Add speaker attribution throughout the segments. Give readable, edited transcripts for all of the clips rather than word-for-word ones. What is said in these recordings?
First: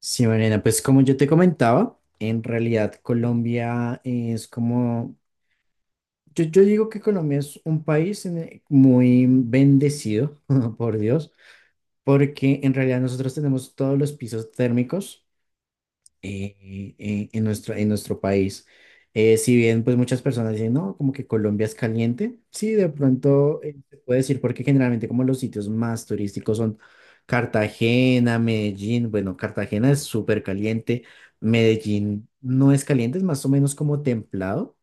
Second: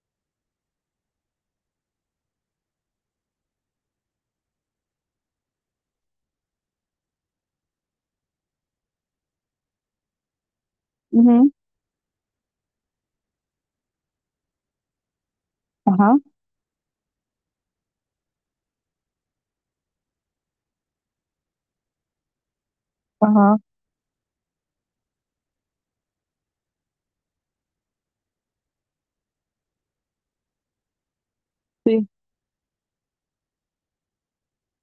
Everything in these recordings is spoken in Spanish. Speaker 1: Sí, Mariana, pues como yo te comentaba, en realidad Colombia es como, yo digo que Colombia es un país muy bendecido, por Dios,
Speaker 2: Ujú,
Speaker 1: porque en realidad nosotros tenemos todos los pisos térmicos
Speaker 2: ajá,
Speaker 1: en nuestro país. Si bien pues muchas personas dicen, no, como que Colombia es caliente, sí, de
Speaker 2: ajá,
Speaker 1: pronto se puede decir porque generalmente como los sitios más turísticos son Cartagena, Medellín, bueno, Cartagena es súper caliente.
Speaker 2: sí,
Speaker 1: Medellín no es caliente, es más o menos como templado.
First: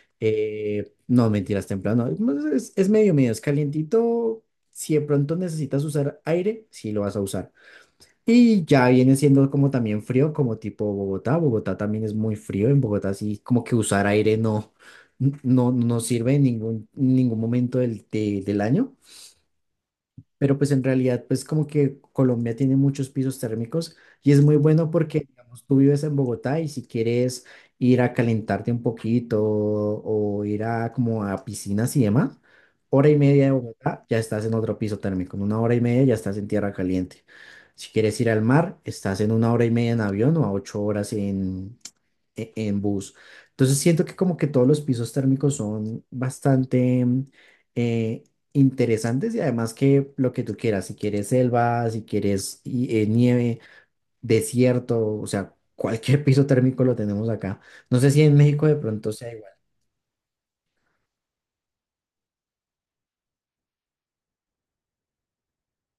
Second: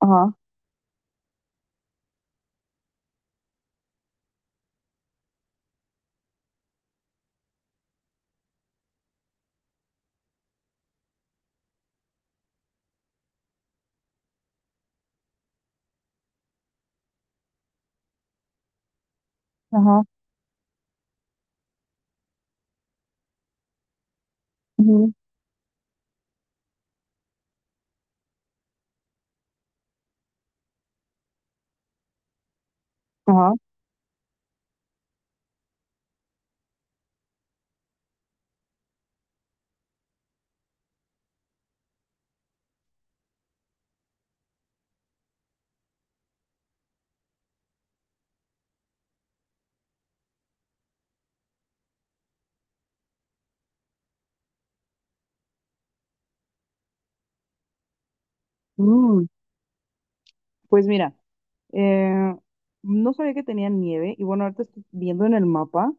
Speaker 2: ajá,
Speaker 1: No, mentiras, templado, no, es medio, medio, es calientito. Si de pronto necesitas usar aire, sí lo vas a usar y ya viene siendo como también frío, como tipo Bogotá. Bogotá también es muy frío. En Bogotá sí, como que usar aire no, no sirve en ningún, ningún momento del año,
Speaker 2: ajá,
Speaker 1: pero pues en realidad pues como que Colombia tiene muchos pisos térmicos y es muy bueno
Speaker 2: ujú,
Speaker 1: porque digamos, tú vives en Bogotá y si quieres ir a calentarte un poquito o ir a como a piscinas y demás, hora y media de
Speaker 2: ajá.
Speaker 1: Bogotá ya estás en otro piso térmico, en una hora y media ya estás en tierra caliente. Si quieres ir al mar, estás en una hora y media en avión o a 8 horas en bus. Entonces siento que como que todos los pisos térmicos son bastante eh, interesantes y además que lo que tú quieras, si quieres selva, si quieres nieve, desierto, o sea, cualquier piso térmico lo tenemos acá. No sé si en México de pronto
Speaker 2: Mm,
Speaker 1: sea igual.
Speaker 2: pues mira, eh, no sabía que tenía nieve y bueno, ahorita estoy viendo en el mapa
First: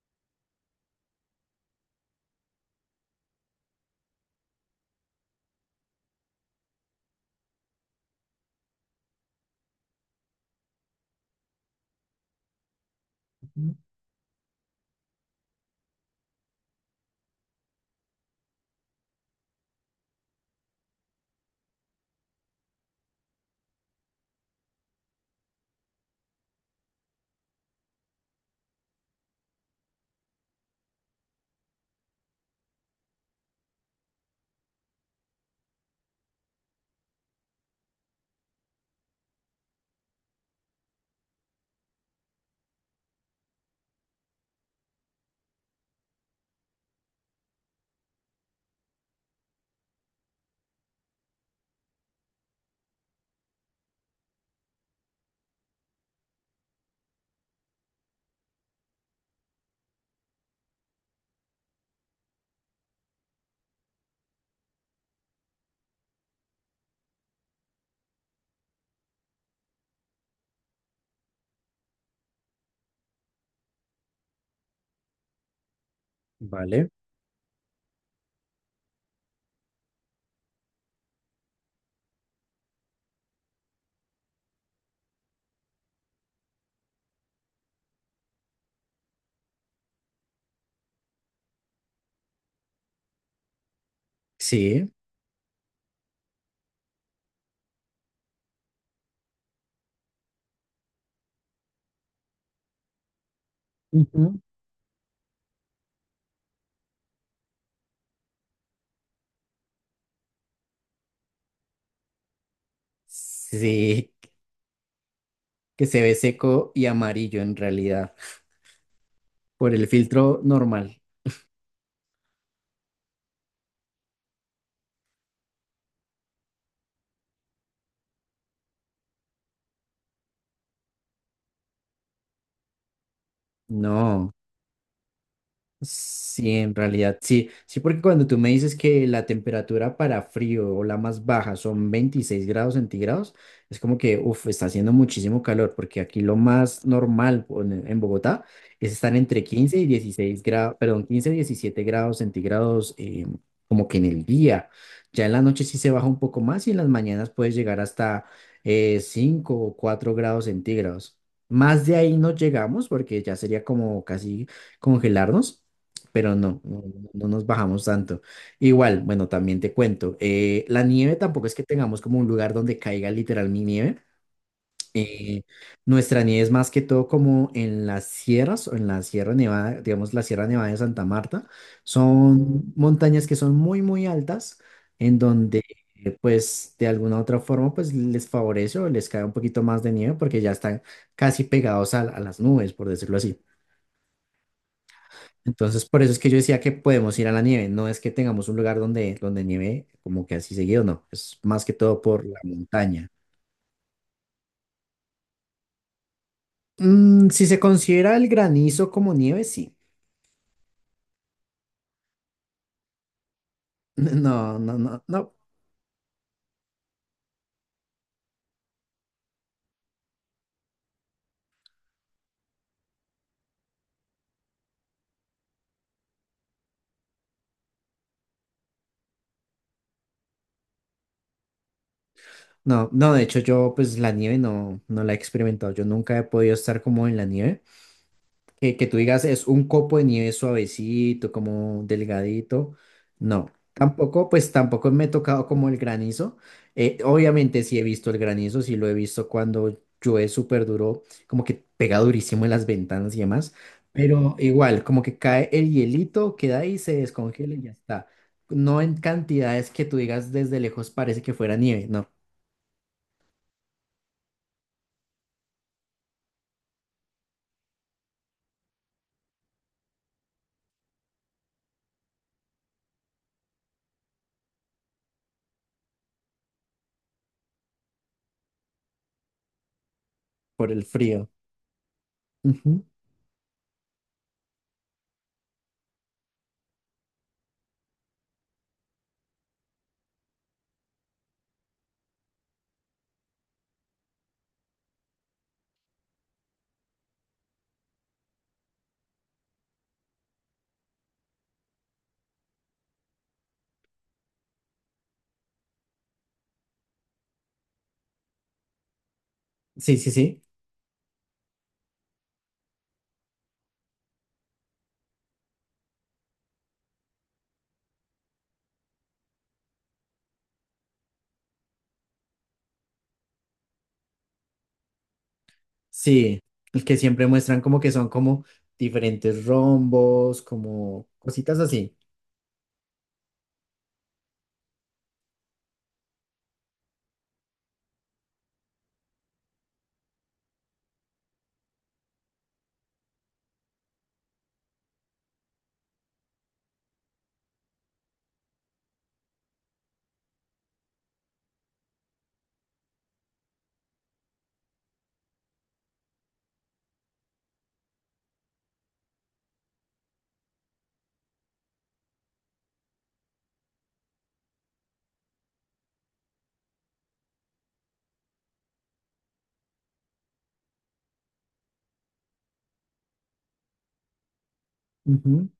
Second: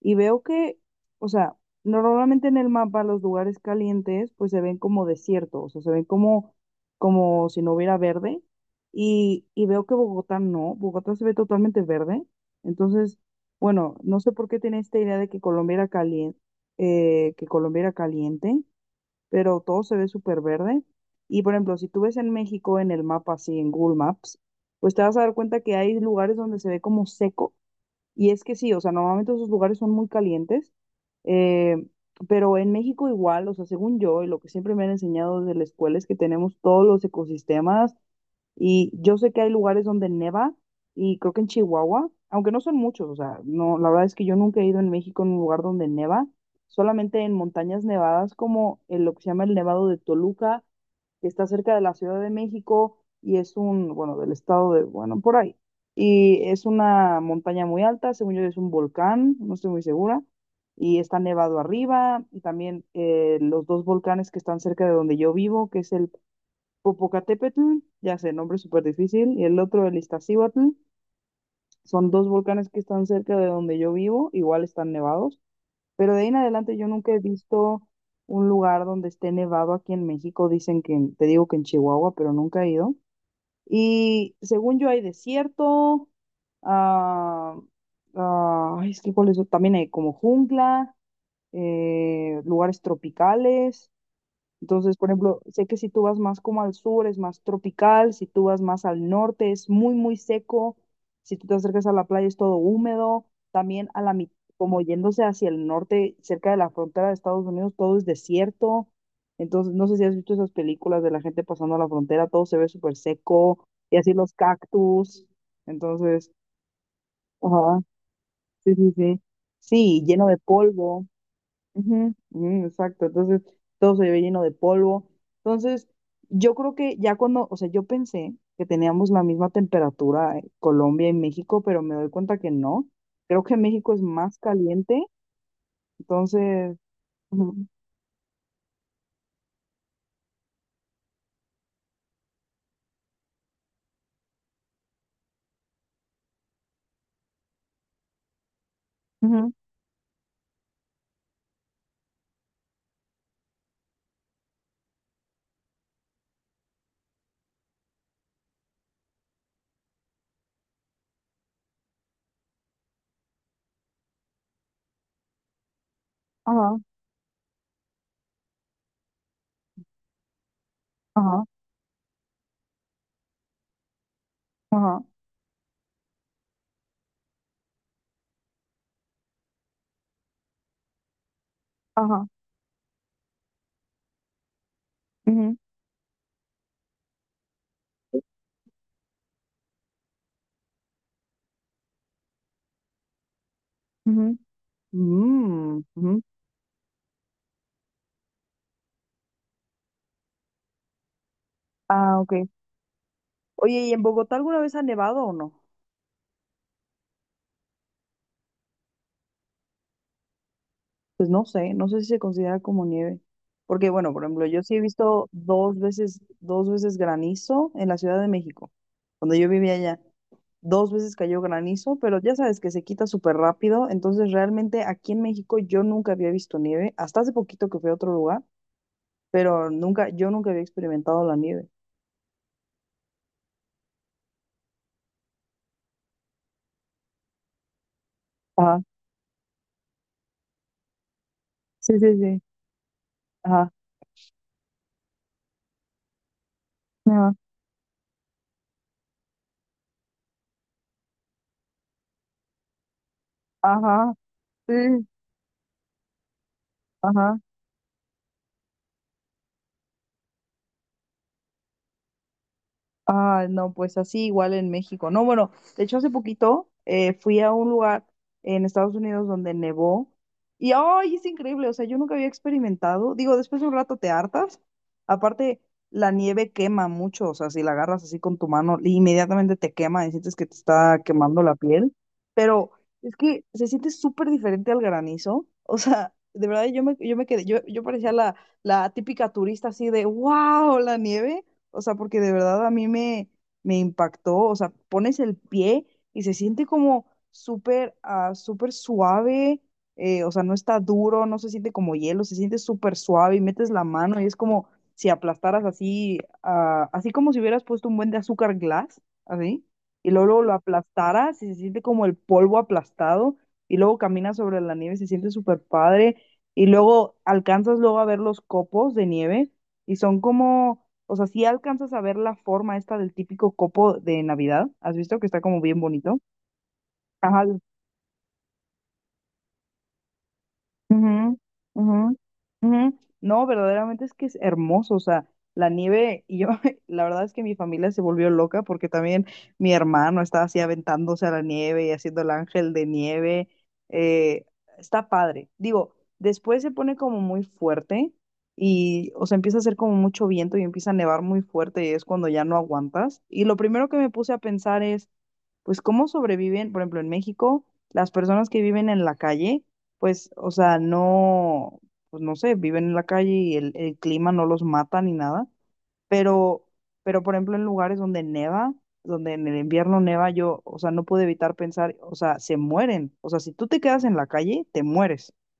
Speaker 2: y veo que, o sea, normalmente en el mapa los lugares calientes pues se ven como desiertos, o sea, se ven como, como si no hubiera verde y veo que Bogotá no, Bogotá se ve totalmente verde, entonces,
Speaker 1: Ujú.
Speaker 2: bueno, no sé por qué tenía esta idea de que Colombia era caliente, que Colombia era caliente, pero todo se ve súper verde. Y por ejemplo, si tú ves en México en el mapa, así en Google Maps, pues te vas a dar cuenta que hay lugares donde se ve como seco. Y es que sí, o sea, normalmente esos lugares son muy calientes, eh, pero en México igual, o sea, según yo y lo que siempre me han enseñado desde la escuela es que tenemos todos los ecosistemas y yo sé que hay lugares donde neva y creo que en Chihuahua, aunque no son muchos, o sea, no, la verdad es que yo nunca he ido en México a un lugar donde neva, solamente en montañas nevadas como el, lo que se llama el Nevado de Toluca, que está cerca de la Ciudad de México y es un, bueno, del estado de, bueno, por ahí. Y es una montaña muy alta, según yo es un volcán, no estoy muy segura, y está nevado arriba, y también los dos volcanes que están cerca de donde yo vivo, que es el Popocatépetl, ya sé, nombre súper difícil, y el otro, el Iztaccíhuatl, son dos volcanes que están cerca de donde yo vivo, igual están nevados, pero de ahí en adelante yo
Speaker 1: Vale.
Speaker 2: nunca he visto un lugar donde esté nevado aquí en México, dicen que, te digo que en Chihuahua, pero nunca he ido. Y según yo hay desierto, ah, ay, es que cuál es, también hay como jungla, lugares tropicales.
Speaker 1: Sí,
Speaker 2: Entonces, por ejemplo, sé que si tú vas más como al sur es más tropical, si tú vas más al norte es muy, muy seco, si tú te acercas a la playa es todo húmedo, también a la mitad,
Speaker 1: ujú,
Speaker 2: como yéndose hacia el norte, cerca de la frontera de Estados Unidos, todo es desierto. Entonces, no sé si has visto esas películas de la gente pasando a la frontera, todo se ve súper seco, y
Speaker 1: sí,
Speaker 2: así los cactus.
Speaker 1: que se ve
Speaker 2: Entonces,
Speaker 1: seco y amarillo en
Speaker 2: ajá,
Speaker 1: realidad
Speaker 2: sí, sí, sí.
Speaker 1: por el
Speaker 2: Sí, lleno de
Speaker 1: filtro normal.
Speaker 2: polvo. Ujú, ujú, exacto, entonces todo se ve lleno de polvo. Entonces, yo creo que ya cuando, o sea, yo pensé que teníamos la misma temperatura en Colombia y México, pero me doy cuenta que no. Creo que México es
Speaker 1: No.
Speaker 2: más caliente,
Speaker 1: Sí, en
Speaker 2: entonces,
Speaker 1: realidad, sí,
Speaker 2: ujú,
Speaker 1: sí, porque cuando tú me dices que la temperatura para frío o la más baja son 26 grados centígrados, es como que, uff, está haciendo muchísimo calor, porque aquí lo más normal o en Bogotá es estar entre
Speaker 2: ujú,
Speaker 1: 15 y 16 grados, perdón, 15 y 17 grados centígrados, como que en el día. Ya en la noche sí se baja un poco más y en las mañanas puedes llegar hasta 5 o 4 grados centígrados. Más de ahí no llegamos porque ya sería como casi congelarnos, pero no,
Speaker 2: ajá,
Speaker 1: no, no nos bajamos tanto. Igual, bueno, también te cuento, la nieve
Speaker 2: ajá,
Speaker 1: tampoco es que tengamos como un lugar donde caiga literal mi nieve.
Speaker 2: ajá,
Speaker 1: eh, Nuestra nieve es más que todo como en las sierras o en la Sierra Nevada, digamos la Sierra Nevada de Santa Marta.
Speaker 2: ajá,
Speaker 1: Son montañas que son muy, muy altas, en
Speaker 2: ujú,
Speaker 1: donde pues de alguna u otra forma pues les favorece o les cae un poquito más de nieve porque ya están casi pegados a las nubes, por decirlo así.
Speaker 2: ujú, mm,
Speaker 1: Entonces, por
Speaker 2: ujú.
Speaker 1: eso es que yo decía que podemos ir a la nieve. No es que tengamos un lugar donde nieve como que así seguido, no. Es más que todo
Speaker 2: Ah,
Speaker 1: por la
Speaker 2: ok.
Speaker 1: montaña.
Speaker 2: Oye, ¿y en Bogotá alguna vez ha nevado o no?
Speaker 1: Si se considera el granizo como nieve, sí.
Speaker 2: Pues no sé, no sé si se considera como nieve. Porque, bueno, por ejemplo,
Speaker 1: No,
Speaker 2: yo
Speaker 1: no,
Speaker 2: sí he
Speaker 1: no,
Speaker 2: visto
Speaker 1: no.
Speaker 2: dos veces granizo en la Ciudad de México, cuando yo vivía allá. Dos veces cayó granizo, pero ya sabes que se quita súper rápido. Entonces, realmente aquí en México yo nunca había visto nieve, hasta hace poquito que fui a otro lugar, pero nunca, yo nunca había experimentado la nieve.
Speaker 1: No, no, de hecho yo pues la nieve no la he experimentado. Yo nunca he podido estar como en la nieve, que,
Speaker 2: Ajá,
Speaker 1: que tú digas es un copo de nieve suavecito, como
Speaker 2: sí, sí, sí.
Speaker 1: delgadito. No,
Speaker 2: Ajá,
Speaker 1: tampoco, pues tampoco me he tocado como el granizo.
Speaker 2: ajá,
Speaker 1: Obviamente sí he visto el granizo, sí lo he visto cuando llueve súper duro, como que pega durísimo en las ventanas y demás.
Speaker 2: ajá,
Speaker 1: Pero igual, como
Speaker 2: sí,
Speaker 1: que cae el hielito, queda ahí, se
Speaker 2: ajá.
Speaker 1: descongela y ya está. No en cantidades que tú digas desde lejos parece que fuera nieve, no,
Speaker 2: Ah, no, pues así igual en México. No, bueno, de hecho hace poquito fui a un lugar en Estados Unidos donde nevó y ¡ay! Es increíble, o sea, yo nunca había experimentado. Digo, después de un rato te hartas. Aparte, la nieve quema mucho, o sea, si la agarras así con tu mano, inmediatamente te quema y sientes que te
Speaker 1: por el
Speaker 2: está
Speaker 1: frío.
Speaker 2: quemando la piel. Pero
Speaker 1: Ujú.
Speaker 2: es que se siente súper diferente al granizo. O sea, de verdad yo me quedé, yo parecía la, la típica turista así de, wow, la nieve. O sea, porque de verdad me impactó. O sea, pones el pie y se siente como súper súper suave, o sea, no está duro, no se siente como hielo, se siente súper suave y metes la mano y es como si aplastaras así, así como si hubieras puesto un buen de azúcar glass, así.
Speaker 1: Sí, sí,
Speaker 2: Y luego,
Speaker 1: sí.
Speaker 2: luego lo aplastaras y se siente como el polvo aplastado. Y luego caminas sobre la nieve, y se siente súper padre. Y luego alcanzas luego a ver los copos de nieve y son como, o sea, si alcanzas a ver la forma esta del típico copo de Navidad, ¿has visto que está como bien bonito?
Speaker 1: Sí, el que siempre
Speaker 2: Ajá,
Speaker 1: muestran como que son como diferentes rombos, como
Speaker 2: ujú,
Speaker 1: cositas así.
Speaker 2: ujú, ujú. No, verdaderamente es que es hermoso, o sea, la nieve, y yo, la verdad es que mi familia se volvió loca porque también mi hermano estaba así aventándose a la nieve y haciendo el ángel de nieve, eh, está padre. Digo, después se pone como muy fuerte y, o sea, empieza a hacer como mucho viento y empieza a nevar muy fuerte y es cuando ya no aguantas. Y lo primero que me puse a pensar es pues cómo sobreviven, por ejemplo, en México, las personas que viven en la calle, pues, o sea, no, pues no sé, viven en la calle y el clima no los mata ni nada, pero, pero por ejemplo, en lugares donde neva, donde en el invierno neva, yo, o sea, no pude evitar pensar, o sea, se mueren, o sea, si tú te quedas en la calle, te mueres.
Speaker 1: Ujú.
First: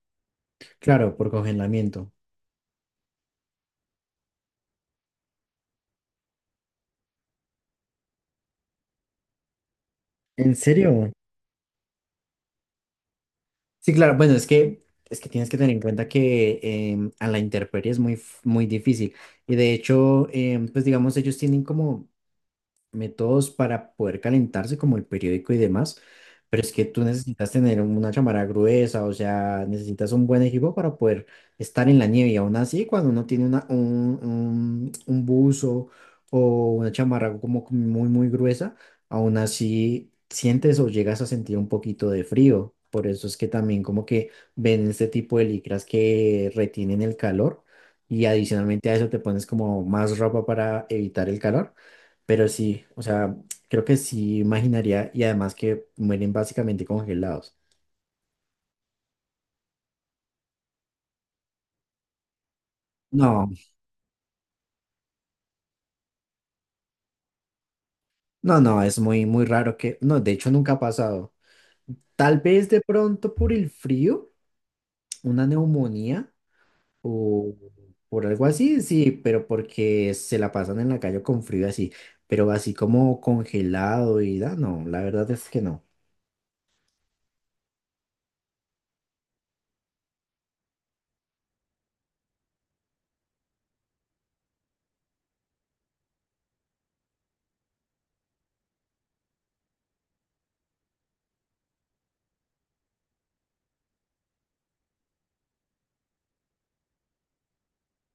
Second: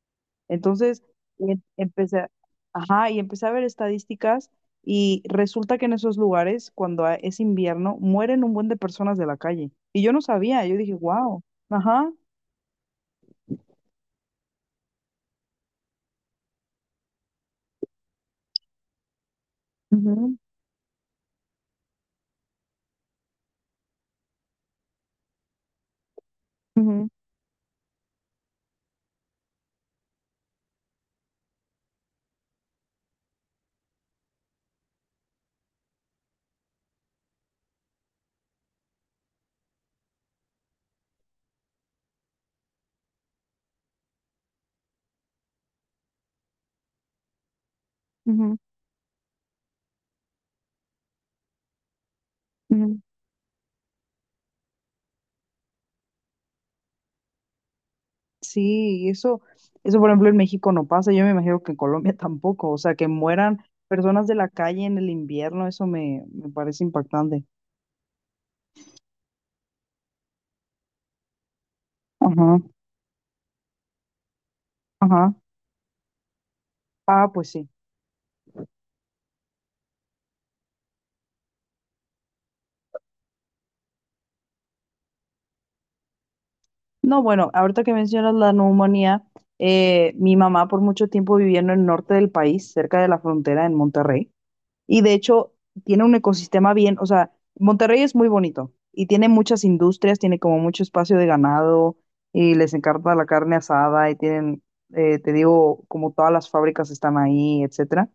Speaker 2: Entonces,
Speaker 1: Claro, por
Speaker 2: em-
Speaker 1: congelamiento.
Speaker 2: empecé, a- ajá, y empecé a ver estadísticas y resulta que en esos lugares, cuando es invierno, mueren un buen de personas de la calle. Y yo no
Speaker 1: ¿En
Speaker 2: sabía, yo dije,
Speaker 1: serio?
Speaker 2: wow, ajá,
Speaker 1: Sí, claro, bueno, es que tienes que tener en cuenta que a la intemperie es muy difícil. Y de hecho,
Speaker 2: ujú,
Speaker 1: pues digamos, ellos tienen como métodos para poder calentarse, como el periódico y demás, pero es que tú
Speaker 2: ujú,
Speaker 1: necesitas tener una chamarra gruesa, o sea, necesitas un buen equipo para poder estar en la nieve. Y aún así, cuando uno tiene un buzo o una chamarra como que muy, muy gruesa, aún así sientes o llegas a sentir un poquito de frío. Por eso es que también como que ven este tipo de licras que retienen el calor y
Speaker 2: ujú,
Speaker 1: adicionalmente a eso te pones como más ropa para evitar el calor. Pero sí,
Speaker 2: ujú".
Speaker 1: o sea, creo que sí imaginaría y además que mueren básicamente congelados.
Speaker 2: Sí, y eso por ejemplo en México no pasa, yo me imagino que en Colombia tampoco, o sea, que
Speaker 1: No,
Speaker 2: mueran personas de la calle en el invierno, eso me parece impactante.
Speaker 1: no, no, es muy, muy raro que, no, de hecho nunca ha pasado. Tal
Speaker 2: Ajá,
Speaker 1: vez de pronto por el frío,
Speaker 2: ajá.
Speaker 1: una neumonía
Speaker 2: Ah, pues
Speaker 1: o
Speaker 2: sí.
Speaker 1: por algo así, sí, pero porque se la pasan en la calle con frío así, pero así como congelado y da, no, la verdad es que no.
Speaker 2: No, bueno, ahorita que mencionas la neumonía, mi mamá por mucho tiempo viviendo en el norte del país, cerca de la frontera en Monterrey. Y de hecho, tiene un ecosistema bien, o sea, Monterrey es muy bonito y tiene muchas industrias, tiene como mucho espacio de ganado y les encanta la carne asada y tienen, te digo, como todas las fábricas están ahí, etcétera.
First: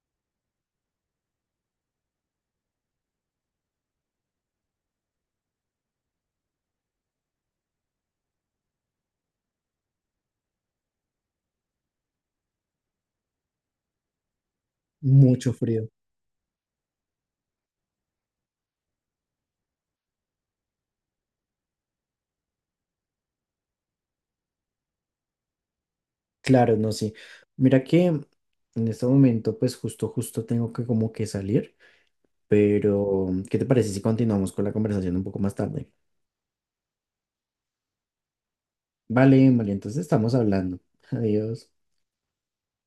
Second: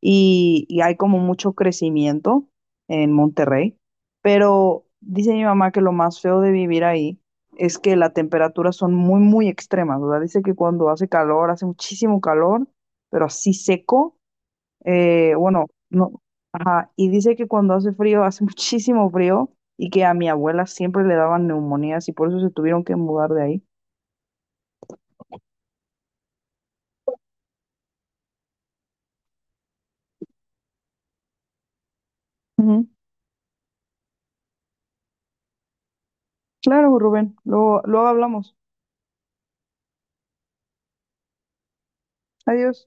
Speaker 2: Y hay como mucho crecimiento en Monterrey, pero dice mi mamá que lo más feo de vivir ahí es que las temperaturas son muy, muy extremas, o sea, dice que cuando hace calor, hace muchísimo calor, pero así seco,
Speaker 1: Mucho
Speaker 2: bueno,
Speaker 1: frío.
Speaker 2: no, ajá. Y dice que cuando hace frío, hace muchísimo frío y que a mi abuela siempre le daban neumonías y por eso se tuvieron que mudar de ahí.
Speaker 1: Claro, no, sí. Mira que en este momento, pues justo, justo tengo que como que salir.
Speaker 2: Ujú.
Speaker 1: Pero, ¿qué te parece si continuamos con la conversación un poco más tarde?
Speaker 2: Claro, Rubén, luego, luego hablamos.
Speaker 1: Vale, vale, entonces estamos hablando. Adiós.
Speaker 2: Adiós.